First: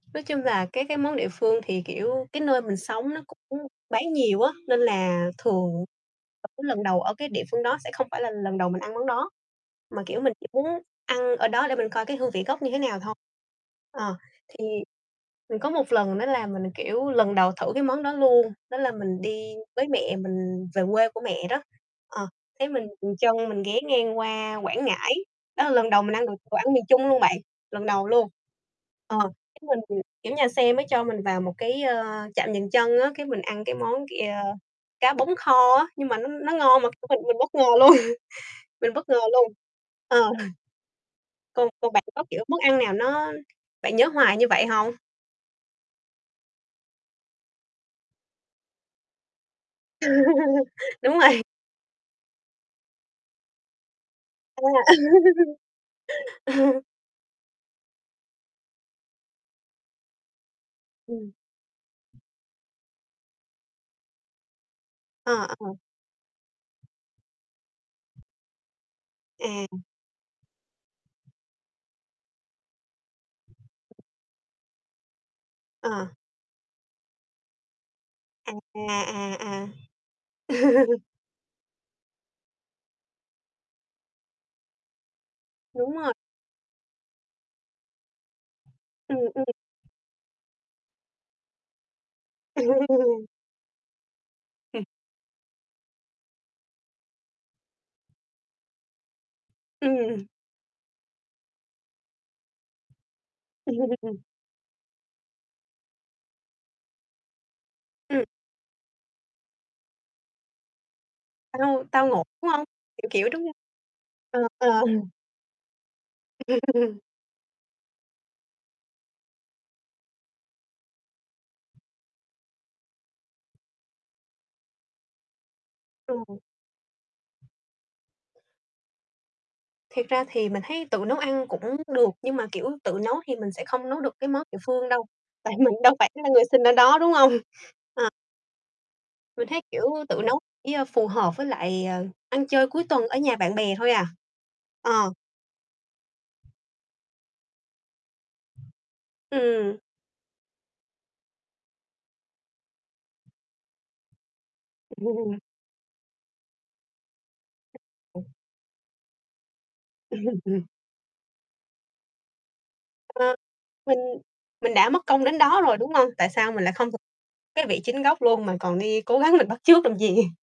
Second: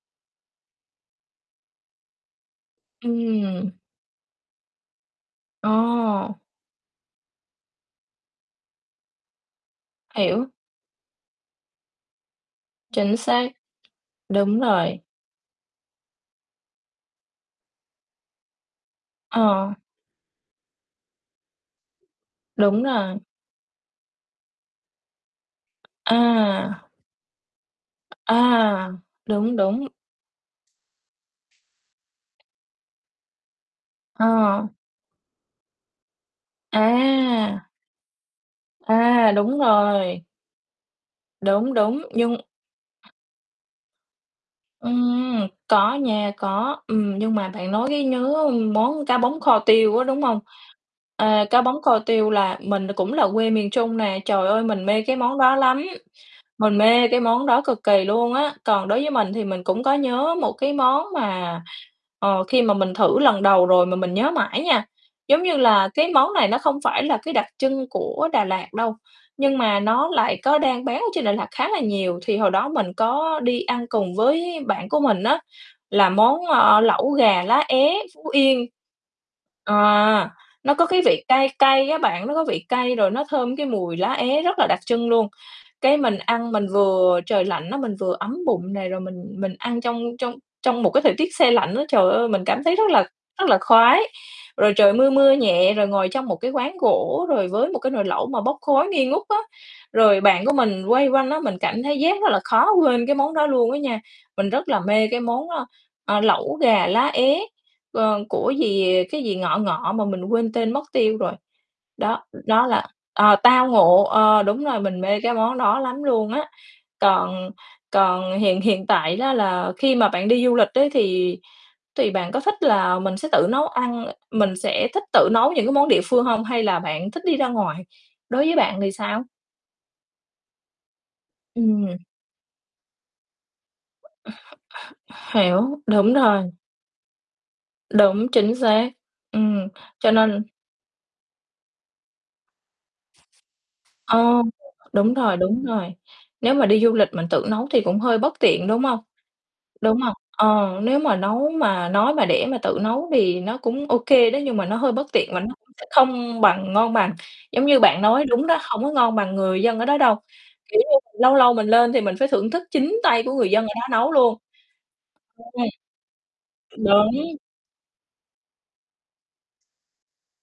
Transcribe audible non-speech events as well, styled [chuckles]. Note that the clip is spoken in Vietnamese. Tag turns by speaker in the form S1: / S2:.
S1: Nói chung là cái cái món địa phương thì, kiểu, cái nơi mình sống nó cũng
S2: Ừm.
S1: bán nhiều á, nên là thường
S2: Ồ.
S1: [unintelligible] lần đầu ở cái địa phương đó sẽ không phải là lần đầu mình ăn món đó. Mà, kiểu, mình chỉ
S2: Hiểu.
S1: muốn ăn ở đó để mình coi cái hương vị gốc như thế nào thôi.
S2: Chính xác,
S1: Ờ,
S2: đúng
S1: thì
S2: rồi.
S1: mình có một lần nữa là mình, kiểu, lần đầu thử cái món đó luôn. Đó là mình đi
S2: Ờ.
S1: với mẹ mình về quê của mẹ đó, ờ, thế
S2: Đúng
S1: mình
S2: rồi.
S1: dừng chân, mình ghé ngang qua Quảng Ngãi. Đó là lần đầu mình ăn đồ đồ ăn miền
S2: À.
S1: Trung luôn bạn, lần đầu luôn.
S2: À,
S1: Ờ,
S2: đúng,
S1: cái mình
S2: đúng.
S1: kiểu, nhà xe mới cho mình vào một cái, ơ, trạm dừng chân á, cái mình ăn cái món kia,
S2: Ờ.
S1: cá bống kho á. Nhưng mà nó nó ngon mà, kiểu, mình mình bất
S2: À!
S1: ngờ luôn, mình bất ngờ
S2: À,
S1: luôn.
S2: đúng rồi.
S1: Ờ. [chuckles] Còn
S2: Đúng,
S1: còn
S2: đúng,
S1: bạn có,
S2: nhưng
S1: kiểu, món ăn nào nó bạn nhớ hoài như vậy hông?
S2: Ừm, có nha. Có. Ừm, nhưng mà bạn nói cái nhớ món cá bống kho tiêu á, đúng hông?
S1: [laughs] Đúng rồi.
S2: À, cá bống kho tiêu là mình cũng là quê miền Trung nè. Trời ơi, mình mê cái món đó
S1: À.
S2: lắm, mình
S1: [laughs]
S2: mê cái món đó cực kỳ luôn á. Còn đối với mình thì mình cũng có nhớ một cái món
S1: Ừm.
S2: mà, ờ, khi mà mình thử lần đầu rồi mà mình nhớ mãi nha. Giống
S1: Ờ,
S2: như
S1: ở.
S2: là cái món này nó không phải là cái đặc trưng của Đà Lạt đâu, nhưng mà
S1: À.
S2: nó lại có đang bán ở trên Đà Lạt khá là nhiều. Thì hồi đó mình có đi ăn cùng với bạn của mình á,
S1: Ờ.
S2: là món, ờ, lẩu gà lá é Phú
S1: À,
S2: Yên.
S1: à, à, à.
S2: À, nó có
S1: [laughs]
S2: cái vị cay cay á bạn. Nó có vị cay rồi nó thơm cái mùi lá é rất là đặc trưng luôn.
S1: Đúng
S2: Cái
S1: rồi.
S2: mình ăn mình vừa trời lạnh á, mình vừa ấm bụng này, rồi
S1: Ừm,
S2: mình
S1: ừm.
S2: mình ăn trong trong trong một cái thời tiết se lạnh á. Trời ơi, mình cảm thấy
S1: [laughs]
S2: rất là
S1: Ừm.
S2: rất là khoái. Rồi
S1: Ừm.
S2: trời mưa, mưa nhẹ, rồi ngồi trong một cái quán gỗ, rồi với một cái nồi lẩu mà bốc khói nghi ngút á. Rồi
S1: Ừm.
S2: bạn của mình quây quanh á, mình cảm thấy giác rất là khó quên cái món đó luôn á
S1: [laughs]
S2: nha.
S1: Ừm.
S2: Mình rất là mê cái món, ơ, ờ, lẩu gà lá é, ờ,
S1: Ừm.
S2: của gì, cái gì ngọ ngọ mà mình quên tên mất tiêu rồi.
S1: Tao Tao
S2: Đó,
S1: Ngộ, đúng hông?
S2: đó là
S1: Kiểu, kiểu,
S2: ờ,
S1: đúng hông?
S2: Tao Ngộ.
S1: Ờ,
S2: Ờ, đúng rồi,
S1: ờ.
S2: mình
S1: [chuckles]
S2: mê cái món đó lắm luôn á.
S1: Ừm.
S2: Còn còn hiện hiện tại đó là khi mà bạn đi du lịch ấy, thì thì bạn có thích là mình sẽ tự nấu ăn mình sẽ thích tự nấu những cái món địa phương
S1: Ừm.
S2: hông? Hay là bạn thích đi ra ngoài? Đối với bạn thì sao?
S1: Thiệt ra thì mình thấy tự nấu ăn cũng
S2: Ừm.
S1: được. Nhưng mà, kiểu, tự nấu thì mình sẽ không nấu được cái món địa phương đâu. Tại
S2: Hiểu,
S1: mình đâu phải
S2: đúng
S1: là người
S2: rồi.
S1: sinh ở đó, đúng hông? hông? Ờ.
S2: Đúng, chính xác.
S1: Mình thấy,
S2: Ừm,
S1: kiểu,
S2: cho
S1: tự nấu
S2: nên
S1: chỉ, a, phù hợp với lại, ờ, ăn chơi cuối tuần ở nhà bạn bè thôi à.
S2: Ờ,
S1: Ờ.
S2: đúng rồi, đúng rồi, đúng rồi. Nếu mà đi du lịch mình tự nấu thì cũng hơi bất tiện, đúng hông?
S1: Ừm.
S2: Đúng hông? Ờ, nếu mà nấu mà nói mà để mà tự nấu thì nó cũng ô kê đó, nhưng mà nó hơi bất tiện và
S1: [laughs]
S2: nó cũng sẽ không bằng ngon bằng. Giống như bạn nói
S1: Ừm.
S2: đúng đó, hông có ngon bằng người dân ở đó đâu.
S1: [chuckles] Ừm.
S2: Kiểu như mình lâu lâu mình lên thì mình phải thưởng thức chính tay của
S1: Ờ,
S2: người dân ở đó
S1: mình
S2: nấu luôn.
S1: mình đã mất công đến
S2: Ô
S1: đó
S2: kê.
S1: rồi, đúng hông? Tại sao mình lại không thử
S2: Đúng
S1: cái vị chính gốc luôn mà còn đi cố gắng mình bắt chước làm gì?